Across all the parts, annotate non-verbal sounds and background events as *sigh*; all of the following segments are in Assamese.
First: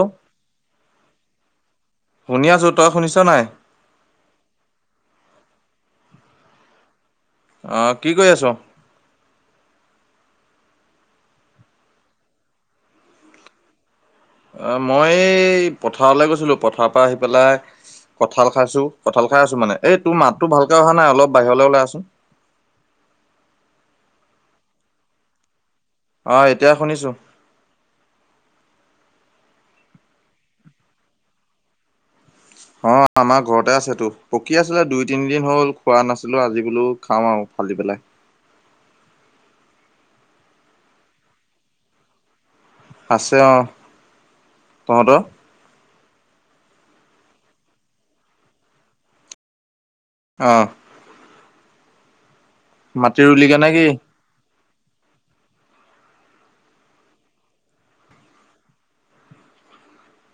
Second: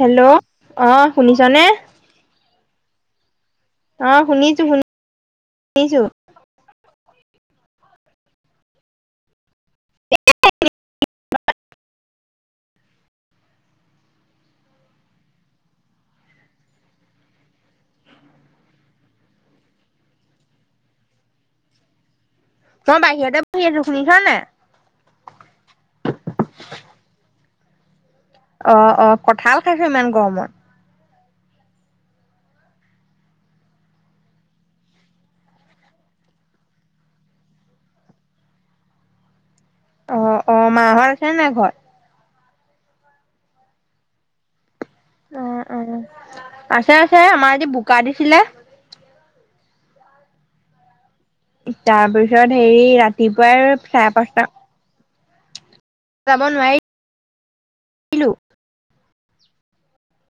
হেল্ল' অ শুনিছনে? শুনি আছো। তই শুনিছ নাই? অ শুনিছো, শুনি শুনি ছো। অ কি কৰি আছ? *unintelligible* মই এই পথাৰলৈ গৈছিলো পথাৰৰ পৰা আহি পেলাই কঁঠাল খাইছো কঁঠাল খাই আছো মানে এই তোৰ মাতটো ভালকে অহা নাই অলপ বাহিৰলৈ ওলাই আচোন। মই বাহিৰতে বহি আছো। শুনিছ নাই? অ এতিয়া শুনিছো। অ অ কঁঠাল খাইছো ইমান গৰমত। অ আমাৰ ঘৰতে আছেতো পকী আছিলে দুই তিনিদিন হ'ল খোৱা নাছিলোঁ আজি বোলো খাওঁ আও। খলি পেলাই। অ' অ' মাহত আছে নাই ঘৰত? আছে অ' তহঁতৰ? অ অ আছে! আছে! আমাৰ আজি বোকা দিছিলে অঁ। তাৰপিছত হেৰি মাটি ৰুলিগে নে ৰাতিপুৱাই কি? চাৰে পাঁচটা যাব নোৱাৰি ইলো।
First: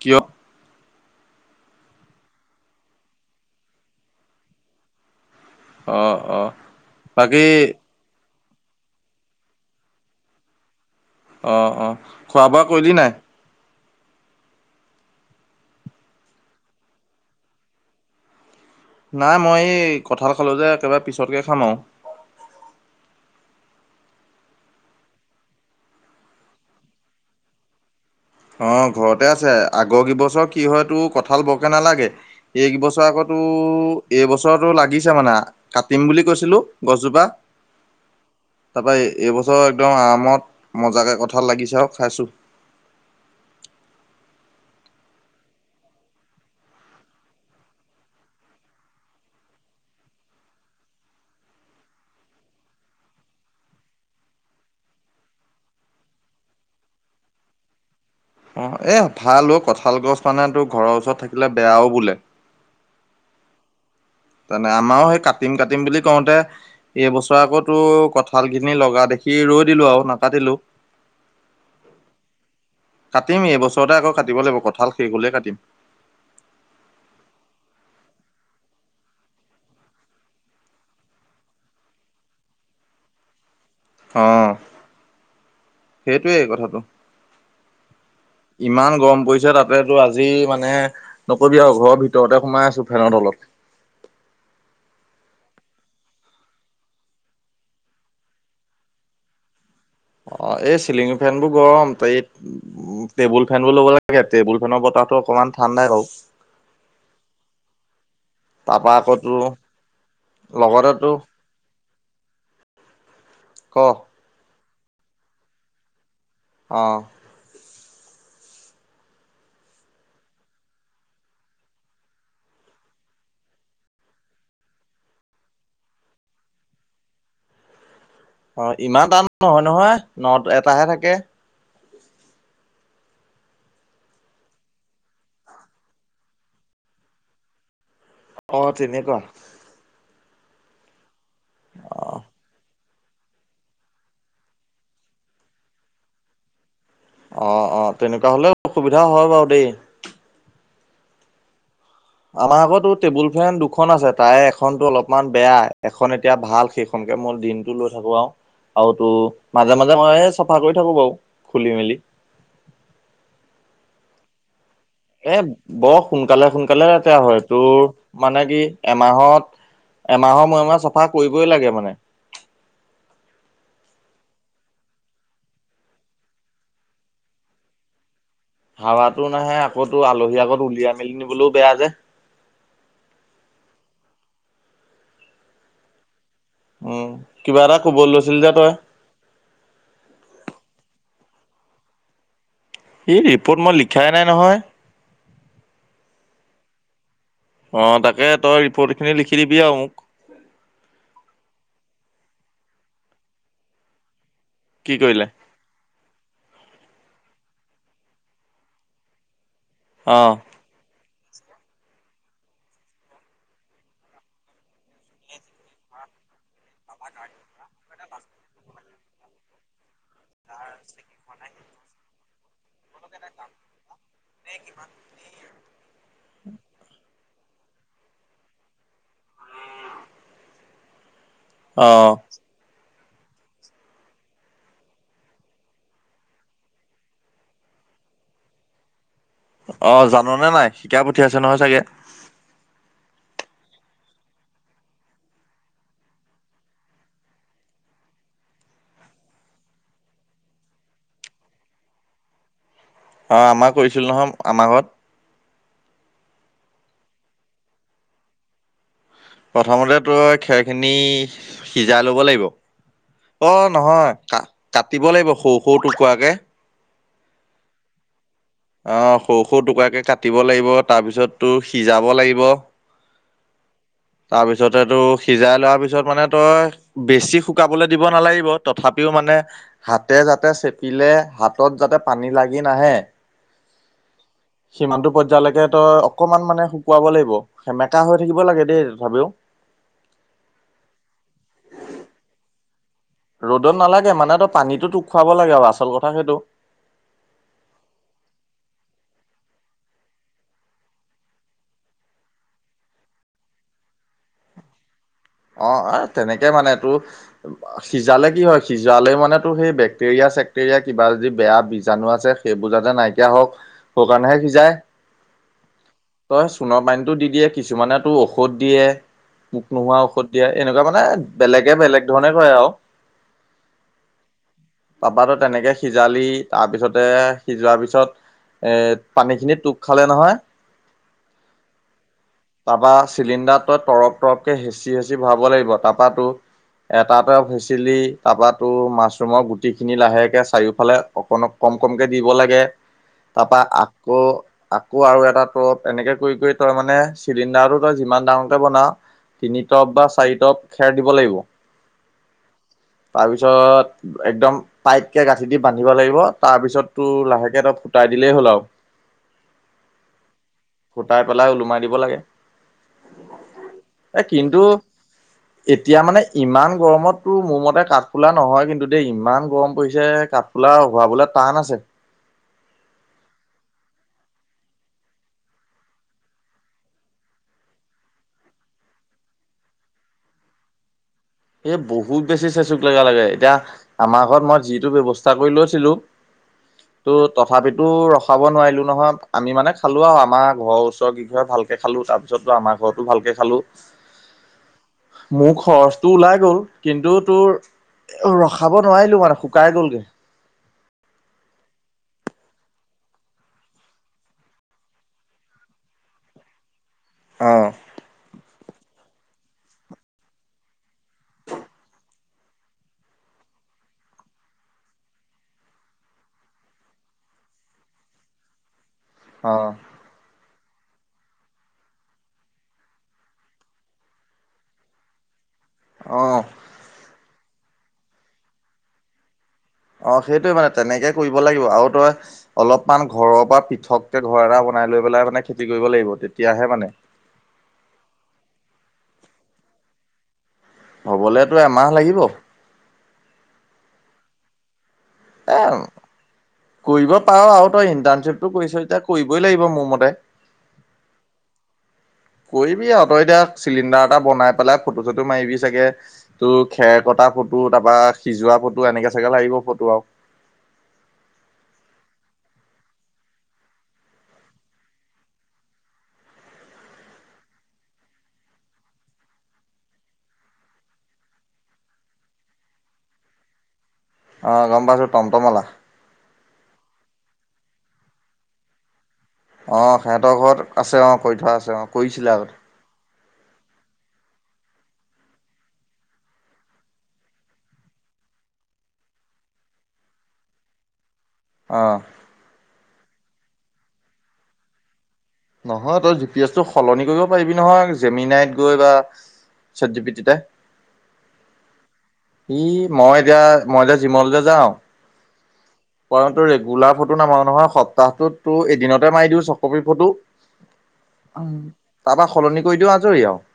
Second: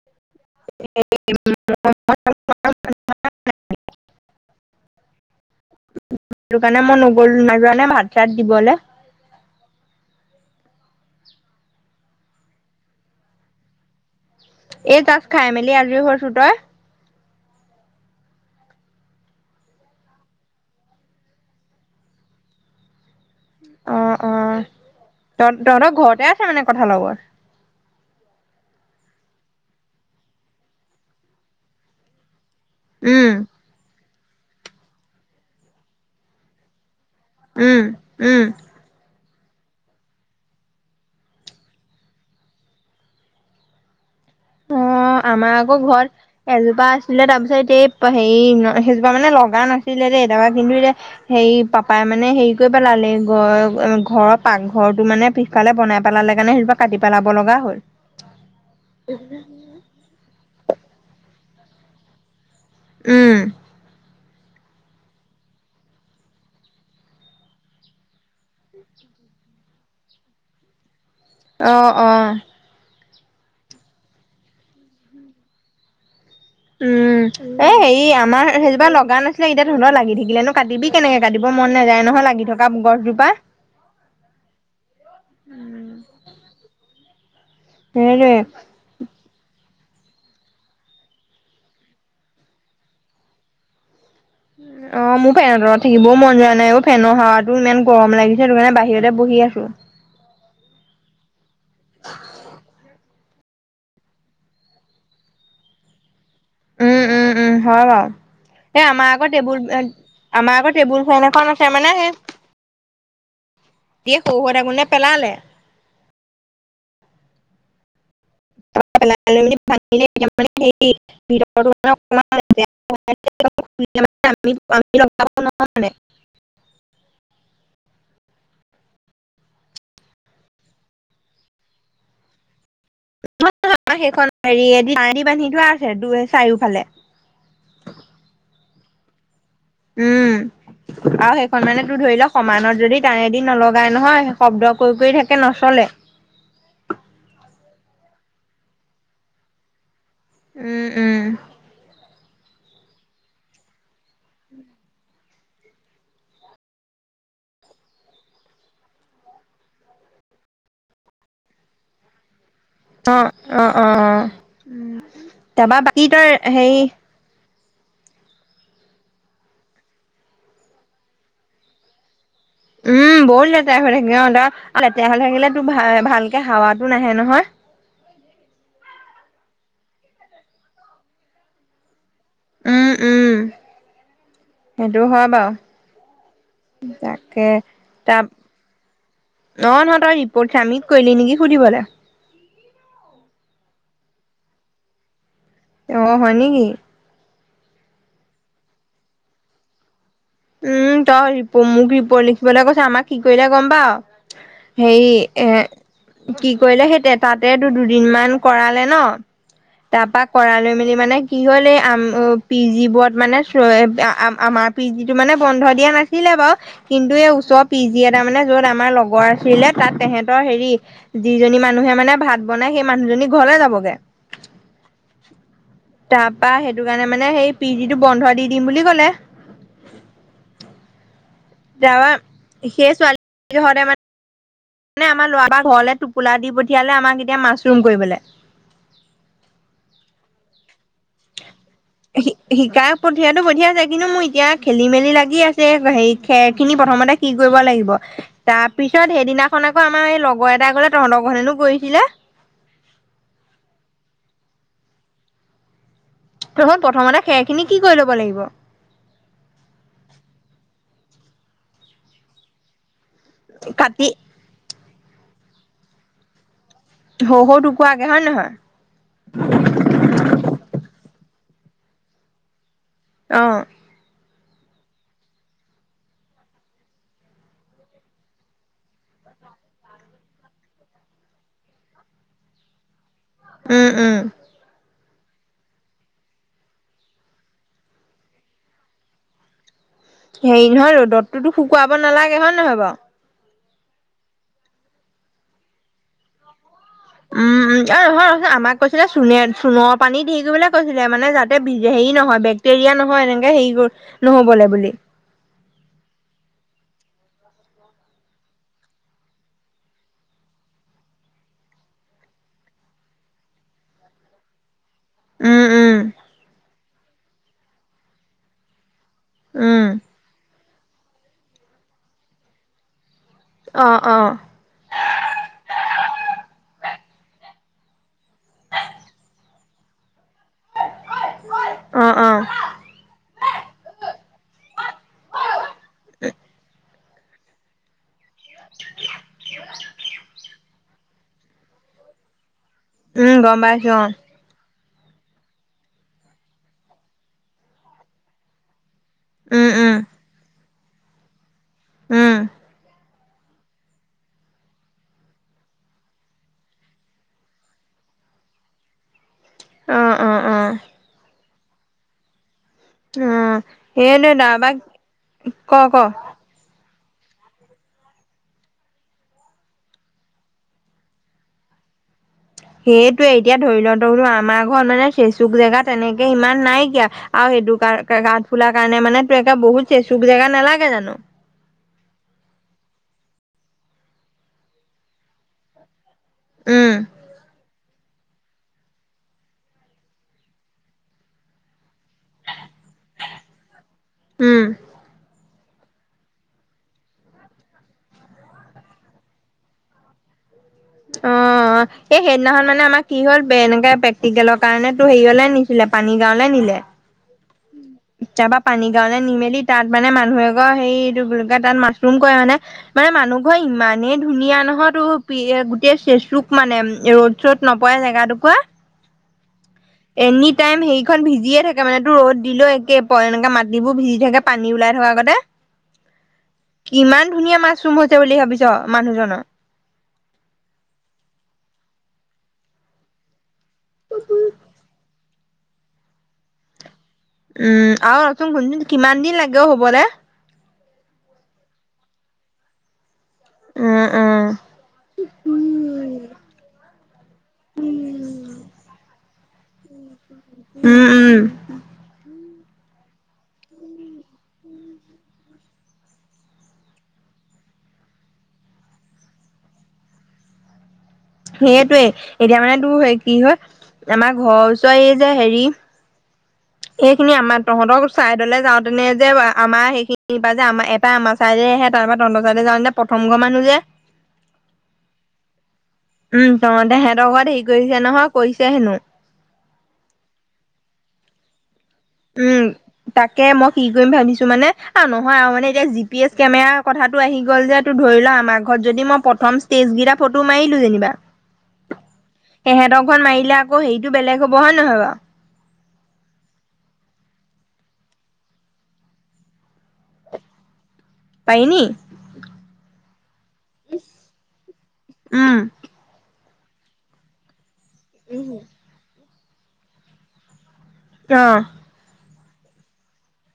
কিয়? এই *inaudible* অ' অ' সেইটো কাৰণে মই বাকী নগলো নযোৱা নাই ভাত- চাত দিবলৈ। অঁ অঁ খোৱা বোৱা কৰিলি নাই? এই জাষ্ট খাই মেলি আজৰি হৈছো। তই? নাই মই এই কঁঠাল খালোঁ যে একেবাৰে পিছতকৈ খাম আৰু। অ' অ' তহ তহঁতৰ ঘৰতে আছে মানে কঠালৰ গছ? অ' ঘৰতে আছে আগৰ কেইবছৰ কি হয় তোৰ কঁঠাল বৰকে নালাগে এইবছৰ আকো উম টোৰ এইবছৰতো লাগিছে মানে কাটিম বুলি কৈছিলো! গজোপা উম উম তপ এইবছৰ একদম আৰামত মজাকৈ কঁঠাল লাগিছে আৰু খাইছোঁ। অ' আমাৰ আকৌ ঘৰত এজোপা আছিলে তাৰপিছত এতিয়া হেৰি সেইজোপা মানে লগা নাছিলে দেই এতিাৰপা কিন্তু এতিয়া হেৰি পাপাই মানে হেৰি কৰি পেলালে ঘ ঘৰৰ পাকঘৰৰতটো মানে সকালে বন পেলালে কাৰণে সেইটোৰ পৰা কাটি পেলাব লগা হ'ল। অ' এ ভাল কঁঠাল গছ মানে তোৰ ঘৰৰ ওচৰত থাকিলে বেয়াও বোলে। উম তানে আমাৰও সেই কাটিম কাটিম বুলি কওঁতে এইবছৰ আকৌ তোৰ কঁঠাল খিনি লগা দেখি ৰৈ দিলো আৰু নাকতিলো। অ অ! কাটিম এইবছৰতে আকৌ কাটিব লাগিব, কঁঠাল শেষ হলেই কাটিম। উম এ' হেৰি আমাৰ সেইজপা লগা নাছিলে এতিয়া ধ লৰ লাগি থাকিলেনো কাটিবি কেনেকে কাটিব মন নাযায় নহয় লাগি থকা গছজোপা! অ সেইটোৱেই কথাটো। এ ইমান গৰম পৰিছে তাত তাতেতো আজি মানে নকবি আৰু ঘৰৰ ভিতৰতে সোমাই আছো ফেনৰ তলত! অ' মোৰ ফেনৰ তলত থাকিবও মন যোৱা নাই অ', ফেনৰ হাৱাটো ইমান গৰম লাগিছে সেইটো কাৰণে বাহিৰতে বহি আছো। অ' এই চিলিং ফেন বোৰ গৰম এই উম, টেবুল ফেনো ল'ব লাগে। টেবুল ফেনৰ বতাহো অকনমান ঠাণ্ডাই বাৰু উম উম উম হয় বাৰু। সেই তাৰপা আমাৰ আকৌ তোৰ টেবুলে আমাৰ আগৰ টেবুল লগতেতো ফেন এখন আছে মানে সেই ক! এই সৰু হয় থাকোতে পেলালে অঁ। সেই *inaudible* অ', ইমান টান নহয় নহয়, ন-এটাহে থাকে। মাৰ সেইখন হেৰি দি, তাৰে দি বান্ধি থোৱা আছে দুই-চাৰিওফালে। অ', তেনেকুৱা। উম, আৰু সেইখন মানে তোৰ ধৰি ল সমানত যদি তাৰে দি নলগাই নহয়, শব্দ কৰি কৰি থাকে, নচলে। অ' অ', তেনেকুৱা হলে অসুবিধা হয় বাৰু দেই। উম, উম। আমাৰ আগতো টেবুল ফেন দুখন আছে। তাৰে এখনতো অলপমান বেয়া, এখন এতিয়া ভাল সেইখ খনকে মই দিনটো লৈ থাকো আৰু। আৰু তো মাজে মাজে মইয়ে চাফা কৰি থাকোঁ বাৰু, খুলি-মেলি। অ' অ' অ' অ' এ তাৰপা বৰ বাকী তই হেৰি সোনকালে-সোনকালে হয়, তোৰ মানে কি, এমাহত এমাহৰ মূৰে মূৰে চফা কৰিবই লাগে মানে। উম, বহুত লেতেৰা হৈ থাকে, অ' তাত লেতেৰা হৈ থাকিলে তো ভা-ভালকে হাৱাতো নাহে নহয়। হাৱাতো নাহে, আকৌতো আলহী আগত উলিয়াই-মেলি নিবলৈও বেয়া যে। উম, উম, সেইটো হয় বাও। উম তাকে, কিবা এটা কব লৈছিলি যে তই নহয় নহয়, তই ৰিপৰ্ট চাবমিট কৰিলি নেকি সুধিবলে? এই ৰিপৰ্ট মই লিখাই নাই নহয়। অ' হয় নেকি? অ' তাকে তই ৰিপৰ্টখিনি লিখি দিবি আৰু মোক। উম, তই মোক ৰিপৰ্ট লিখিবলৈ কৈছ, আমাক কি কৰিলে গম পাৱ? কি হেৰি, কৰিলে এ কি কৰিলে? সেইতে তাতেতো দুদিনমান কৰালে ন? তাৰপা কৰাই লৈ মেলি মানে কি হ'ল এই আম পি জিবোৰত মানে, আমাৰ পি জি টো মানে বন্ধ দিয়া নাছিলে বাও। কিন্তু এই ওচৰৰ পি জি এটা মানে যত আমাৰ লগৰ আছিলে, তাত তেহেতৰ হেৰি যিজনী মানুহে মানে ভাত বনাই, সেই মানুহজনী ঘৰলে যাবগে। তাৰপা সেইটো কাৰণে মানে সেই পি জিটো বন্ধ দি দিম বুলি ক'লে। অ যাবা অ সেই ছোৱালী ঘৰতে মানে মানে আমাৰ ল'ৰা পৰা ঘৰলে টোপোলা দি পঠিয়ালে, আমাক এতিয়া মাছৰুম কৰিবলে। অ', জাননে নাই শিকাই পঠিয়াইছে নহয় চাগে? শি-শিকাই‌ পঠিয়াতো পঠিয়াইছে, কিন্তু মোৰ এতিয়া খেলি-মেলি লাগি আছে হে, খেৰ খিনি প্ৰথমতে কি কৰিব লাগিব? তাৰ পিছত সেইদিনাখন আকৌ আমাৰ এই লগৰ এটাই ক'লে, তহত ঘৰত হেনো কৰিছিলে। অঁ, আমাৰ কৰিছিলোঁ নহয় আমাৰ ঘৰত। *unintelligible* প্ৰথমতে খেৰ খিনি কি কৰি ল'ব লাগিব? প্ৰথমতে তই খেৰখিনি সিজাই ল'ব লাগিব। অ' নহয় কাটি কা-কাটিব লাগিব সৰু-সৰু টুকুৰাকে। সৰু-সৰু টুকুৰাকে হয় নে নহয়? অঁ, সৰু-সৰু টুকৰাকে কাটিব লাগিব, তাৰপিছত তোৰ সিজাব লাগিব। অ'। তাৰপিছতেতো সিজাই লোৱাৰ পিছত মানে তই বেছি শুকাবলে দিব নালাগিব, তথাপিও মানে হাতে যাতে চেপিলে হাতত যাতে পানী লাগি নাহে। উম উম। সিমানতটো পৰ্যায়লৈকে তই অকমান মানে শুকুৱাব লাগিব সেমেকা হৈ থাকিব লাগে দেই। তথাপিও। হেৰি নহয় ৰদটো শুকাব নালাগে হয় নহয় বাৰু। ৰ'দত নালাগে মানে তো পানীতো তোক খুৱাব লাগে আৰু আচল কথা সেইটো। উম উম। অ নহয় ৰচোন আমাক কৈছিলে চোণে চোণ পানী ধেৰি কৰিবলে কৈছিলে মানে যাতে ভিজে হেৰি নহয় বেগ- তেৰিয়া নহয় এনেকে হেৰি কৰ নহ'বলৈ বুলি। অ তেনেকে মানে টো। সিজালে কি হয় সিজালে মানেতো সেই বেক্টেৰিয়া চেক্টেৰিয়া কিবা যদি বেয়া বীজাণু আছে। সেইবোৰজাতে নাইকিয়া হওক সোৰ কাৰণেহে সিজাই। উম উম তই চোণৰ পানীতটো দি দিয়ে কিছুমানে তটো ঔষধ দিয়ে। মোক উম নোহোৱা ঔষধ দিয়া এনেকুৱা মানে বেলেগে বেলেগ ধৰণে কৰে আৰু। অঁ'অঁ' তাপাটো তেনেকে সিজালি তাৰপিছতে সিজোৱাৰ পিছত- এ পানী খিনি টোপ খালে নহয়। অঁ'অঁ' তাৰপা চিলিণ্ডাৰটো তৰপ তৰপকৈ হেঁচি হেঁচি ভৰাব লাগিব তাৰপাটো- এটাতে হেছিলি তাৰপৰা তোৰ মাছৰুমৰ গুটিখিনি লাহেকে চাৰিওফালে- অকনক কম কমকে দিব লাগে উম গম তাৰপা পাইছো অ আকৌ- আকৌ আৰু এটা তৰপ এনেকে কৰি কৰি তই মানে চিলিণ্ডাৰটো তই যিমান ডাঙৰকে বনাঅ। তিনি উম টপ উম বা চাৰি টপ খেৰ দিব লাগিব। উম। তাৰপিছত একদম- তায়েতকে গাঁঠি দি বান্ধিব লাগিব তাৰপিছত তোৰ লাহেকে তই ফুটাই দিলেই হ'ল আৰু। অ অ অ অ ফুটাই পেলাই ওলোমাই দিব লাগে। উম এই এ এনে ডাঙৰ কিন্তু বাইক ক এতিয়া ক। মানে ইমান গৰমততো মোৰ মতে কাঠফোুলা নহয় কিন্তু দেই ইমান গৰম পৰিছে কাঠ- ফোলা ওলাবলে টান আছে। সেইটোৱে এতিয়া ধৰি লওঁ তলো আমাৰ ঘৰত মানে চেচুক জেগা তেনেকে ইমান নাই এতিয়া। আৰু সেইটো কাৰ কাঠফুলাৰ কাৰণে মানে তে বহুত চেচুক জেগা নালাগে জানো। এই বহুত বেছি চেচুক জেগা লাগে এতিয়া আমাৰ ঘৰত মই যিটো ব্যৱস্থা কৰি লৈছিলো। উম ত' তথাপিতো- তো ৰখাব নোৱাৰিলো নহয় আমি মানে খালো আৰু আমাৰ ঘৰৰ ওচৰ কিঘৰে ভালকে খালো তাৰপিছত- পিছতটো আমাৰ ঘৰতো ভালকে খালোঁ। উম। মোৰ খৰচ। তোৰ ওলাই গ'ল কিন্তু তোৰ ৰখাব নোৱাৰিলোঁ মানে শুকাই গ'লগে। অঁ' অঁ'এই সেইদিনাখন মানে আমাৰ কি হল এনেকে প্ৰেক্টিকেলৰ কাৰণে তো হেৰিয়লে নিছিলে পানী গাঁৱলে নিলে। অঁ' এবাৰ পানী গাঁৱেলে নি মেলি তাত মানে মানুহে এঘৰ সেইটো বুলি কৈ তাত মাছৰুম কৰে মানে। মানে মানুহ ঘৰ ইমানেই ধুনীয়া নহয় ত গোটেই চেচুক মানে ৰ- ৰ'দ নপৰে জেগা টুকুৰা। অঁ' এনি টাইম সেইখন ভিজিয়ে থাকে মানে তোৰ ৰ'দ দিলে কেপ এনেকে মাটিবোৰ ভিজি থাকে পানী ওলাই থকাকতে অ কিমান ধুনীয়া মাচৰুম হৈছে বুলি ভাবিছ মানুহজনৰ অ সেইটোয়ে মানে তেনেকে কৰিব লাগিব আৰু তই অলপমান ঘৰৰ পৰা ওখকে ঘৰ এটা বনাই লৈ পেলাই মানে খেতি কৰিব লাগিব তেতিয়াহে মানে উম আৰু ৰচোন শুনচোন কিমান দিন লাগে অ হবলে হ'বলেতো এমাহ লাগিব উম উম এ কৰিব পাৰ আৱ তই ইণ্টাৰ্ণশ্বিপটো কৰিছ যেতিয়া কৰিবই লাগিব মোৰ মতে উম উম কৰিবি আৱ তই এতিয়া চিলিণ্ডাৰ এটা বনাই পেলাই ফটো চটো মাৰিবি চাগে তোৰ খেৰ কটা ফটো তাৰপৰা সিজোৱা ফটো এনেকে চাগে লাগিব ফটো আৰু সেইটোৱেই এতিয়া মানে তোৰ কি হয় আমাৰ ঘৰৰ ওচৰ এই যে হেৰি এইখিনি আমাৰ তহঁতৰ ছাইদলে যাওঁতেনে যে আমাৰ সেইখিনি পা যে আমাৰ আমাৰ চাইডে আহে তাৰপা তহতৰ চাইডে যাওঁতে প্ৰথম ঘৰ মানুহ যে অ গম পাইছো টম টমৱালা উম তহঁতে সেহঁতৰ ঘৰত হেৰি কৰিছে নহয় কৰিছে হেনো অ সিহঁতৰ ঘৰত আছে অ কৰি থোৱা আছে অ কৰিছিলে আগতে উম তাকে মই কি কৰিম ভাবিছো মানে অ নহয় আৰু মানে এতিয়া জি পি এছ কেমেৰা কথাটো আহি গ'ল যে টো ধৰি লোৱা আমাৰ ঘৰত যদি মই প্ৰথম ষ্টেজ কেইটা ফটো মাৰিলো যেনিবা অ সিহঁতৰ মাৰিলে আক হেৰিটো বেলেগ হব হয় নহয় বাও নহয় তই জি পি এছ সলনি কৰিব পাৰিবি নহয় জেমিনাইত গৈ বা চেটজি পিতিটে পাৰি নি ই মই এতিয়া মই এতিয়া জিমলৈ যে যাম উম মই সিহঁতৰ ৰেগুলাৰ ফটো নামাৰো নহয় সপ্তাহটোত তোৰ এদিনতে মাৰি দিও ছয়কপি ফটো অ অ তাৰপৰা সলনি কৰি দিও আজৰি আৰু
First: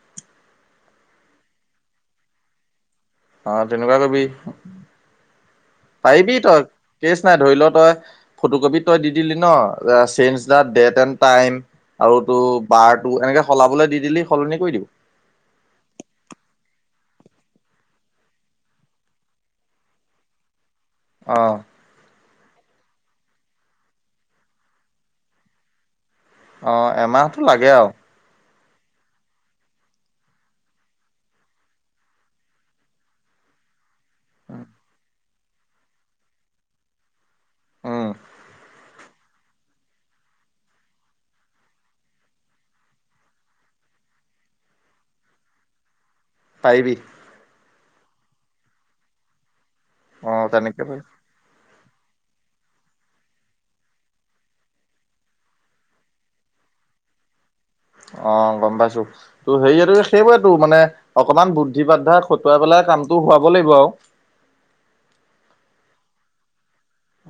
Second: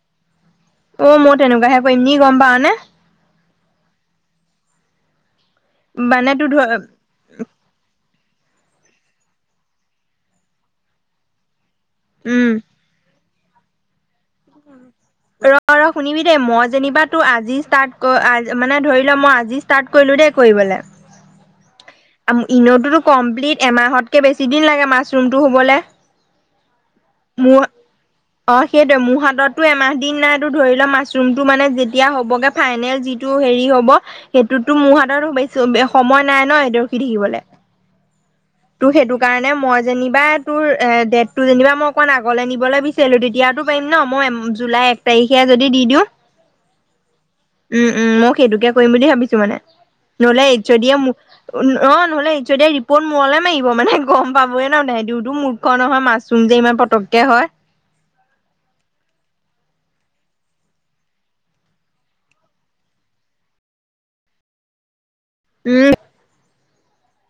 অ মই তেনেকুৱাহে কৰিম নি গম পাওঁ নে অ তেনেকুৱা কৰিবি মানে পাৰিবি তোৰ ধ তই চেনচ নাই ধৰি ল তই ফটো কপি তই দি দিলি ন চেনচ আ ডেত এন টাইম আৰু তোৰ উম বাৰটো এনেকে সলাবলৈ দি দিলি সলনি কৰি দিম ৰ ৰ শুনিবি দেই মই যেনিবা ত আজি ষ্টাৰ্ট মানে ধৰি লোৱা মই আজি ষ্টাত কৰিলো দেই কৰিবলে অ আ ইনেতো কমপ্লিট এমাহতকে বেছি দিন লাগে মাছৰুমটো হবলে অ এমাহতো মোৰ লাগে আৱ অ সেইটোয়ে মোৰ হাতততো এমাহ দিন নাইটো ধৰি লোৱা মাছৰুমটো মানে যেতিয়া হ'বগে ফাইনেল যিটো হেৰি হ'ব সেইটোতো মোৰ হাতত সম সময় নাই ৰখি থাকিবলে অ সেইটো কাৰণে মই যেনিবা তোৰ এ ডেটটো যেনিবা মই অকন আগলে নিবলে বি বিচাৰিলো তেতিয়াতো পাৰিম ন মই জুলাই এক তাৰিখে যদি দি দিওঁ পাৰিবি। উম, উম মই সেইটোকে কৰিম বুলি ভাবিছোঁ মানে অ নহ'লে তেনেকে এডচ'দি পাৰি মোক অ', নহ'লে ই দে ৰিপৰ্ট মূলে মাৰিব মানে গ'ম পাবে ন নাই দাইতো ম নহয় মাছৰুম যে ইমান পটককে হয়। অ', গ'ম পাইছোঁ। ত' সেৰিয়টো সেইবটো মানে অকমান বুদ্ধি বাধা খটুৱাই পেলাই কামটো হোৱাব লাগিব আৰু। উম।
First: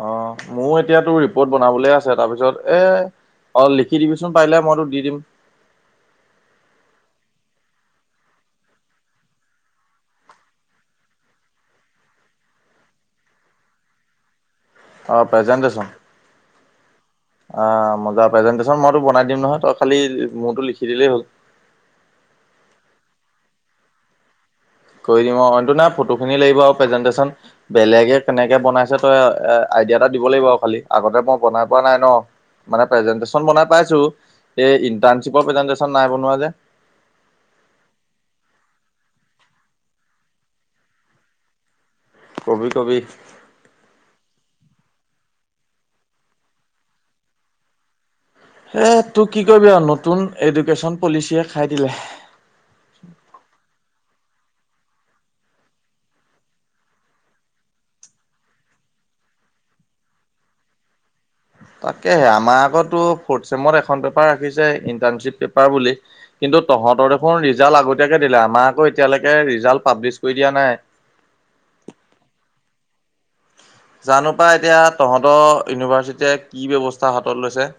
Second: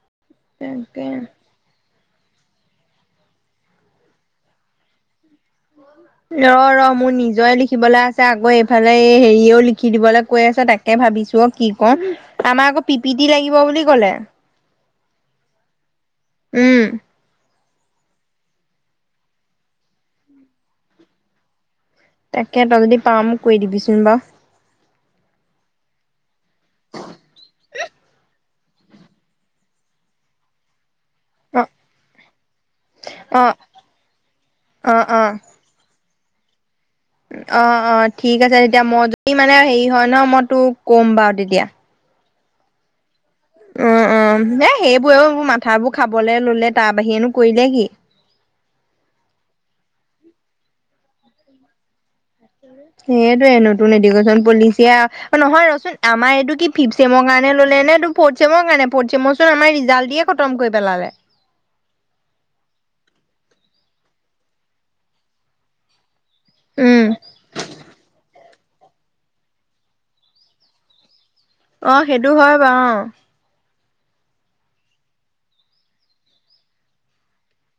অ', মোৰ তাকে এতিয়াতো ৰিপৰ্ট বনাবলে আছে তাৰ পিছত এ অ', লিখি দিবিচোন পাৰিলে মইতো দি দিম। ৰ, ৰ মোৰ নিজয় লিখিবলৈ আছে আকৌ এইফালে হেৰিয়ও লিখি দিবলৈ কৈ আছে তাকে। তাকে ভাবিছোঁ অ', কি ক'ম আমাৰ আকৌ পি পি টি লাগিব বুলি ক'লে। অ', প্ৰেজেণ্টেশচন উম। অ', মজা প্ৰেজেন্টেশচন মইতো বনাই দিম নহয় তই খালি মোৰতো লিখি দিলেই হ'ল। তাকে তই যদি পাম মোক কৈ দিবিচোন বাৰ। কৰি দিম অটো নাই ফটোখিনি লাগিব আৰু প্ৰেজেনটেচন বেলেগে কেনেকে বনাইছে তই এ আইডিয়া এটা দিব লাগিব আৰু খালি আগতে মই বনাই অ' পোৱা নাই ন মানে প্ৰেজেন্টন অ' বনাই পাইছোঁ এই অ' অ' ইন্টাশ্বিপৰ প্ৰেজেন্টচন নাই বনোৱা যে অ', অ', ঠিক আছে তেতিয়া মই যদি মানে হেৰি হয় ন মই তোক ক'ম বাৰু তেতিয়া কবি, কবি। উম, উম এ সেইবোৰওোৰ মাথাবোৰ খাবলে ললে তাৰ বাহিৰেনো কৰিলে কি। এই তোক কি কৰিবি আৰু নতুন এডুকেশ্যন পলিচিয়ে খাই দিলে। *inaudible* সেইটোয়ে নতুন এডুকেশ্যন পলিচিয়ে অ', নহয় ৰচোন আমাৰ এইটো কি ফিফ্ চেমৰ কাৰণে ললে নে এইটো। ফ'ৰ্থ চেমৰ কাৰণে ফ'ৰ্থ চেমৰচোন আমাৰ ৰিজাল্ট দিয়ে খতম কৰি পেলালে। তাকেহে আমাৰ অক তোৰ ফৰ্থ চেমত এখন পেপাৰ ৰাখিছে ইন্টাৰ্ণশ্বিপ পেপাৰ বুলি। কিন্তু উম, তহঁতৰ দেখোন ৰিজাল্ট আগতীয়াকৈ দিলে আমাৰ আকৌ এতিয়ালৈকে ৰিজাল্ট পাব্লিছ কৰি দিয়া নাই। অ', সেইটো হয় বাৰু অ'। জানো পাই এতিয়া তহঁতৰ ইউনিভাৰ্চিটিয়ে কি ব্যৱস্থা হাতত লৈছে।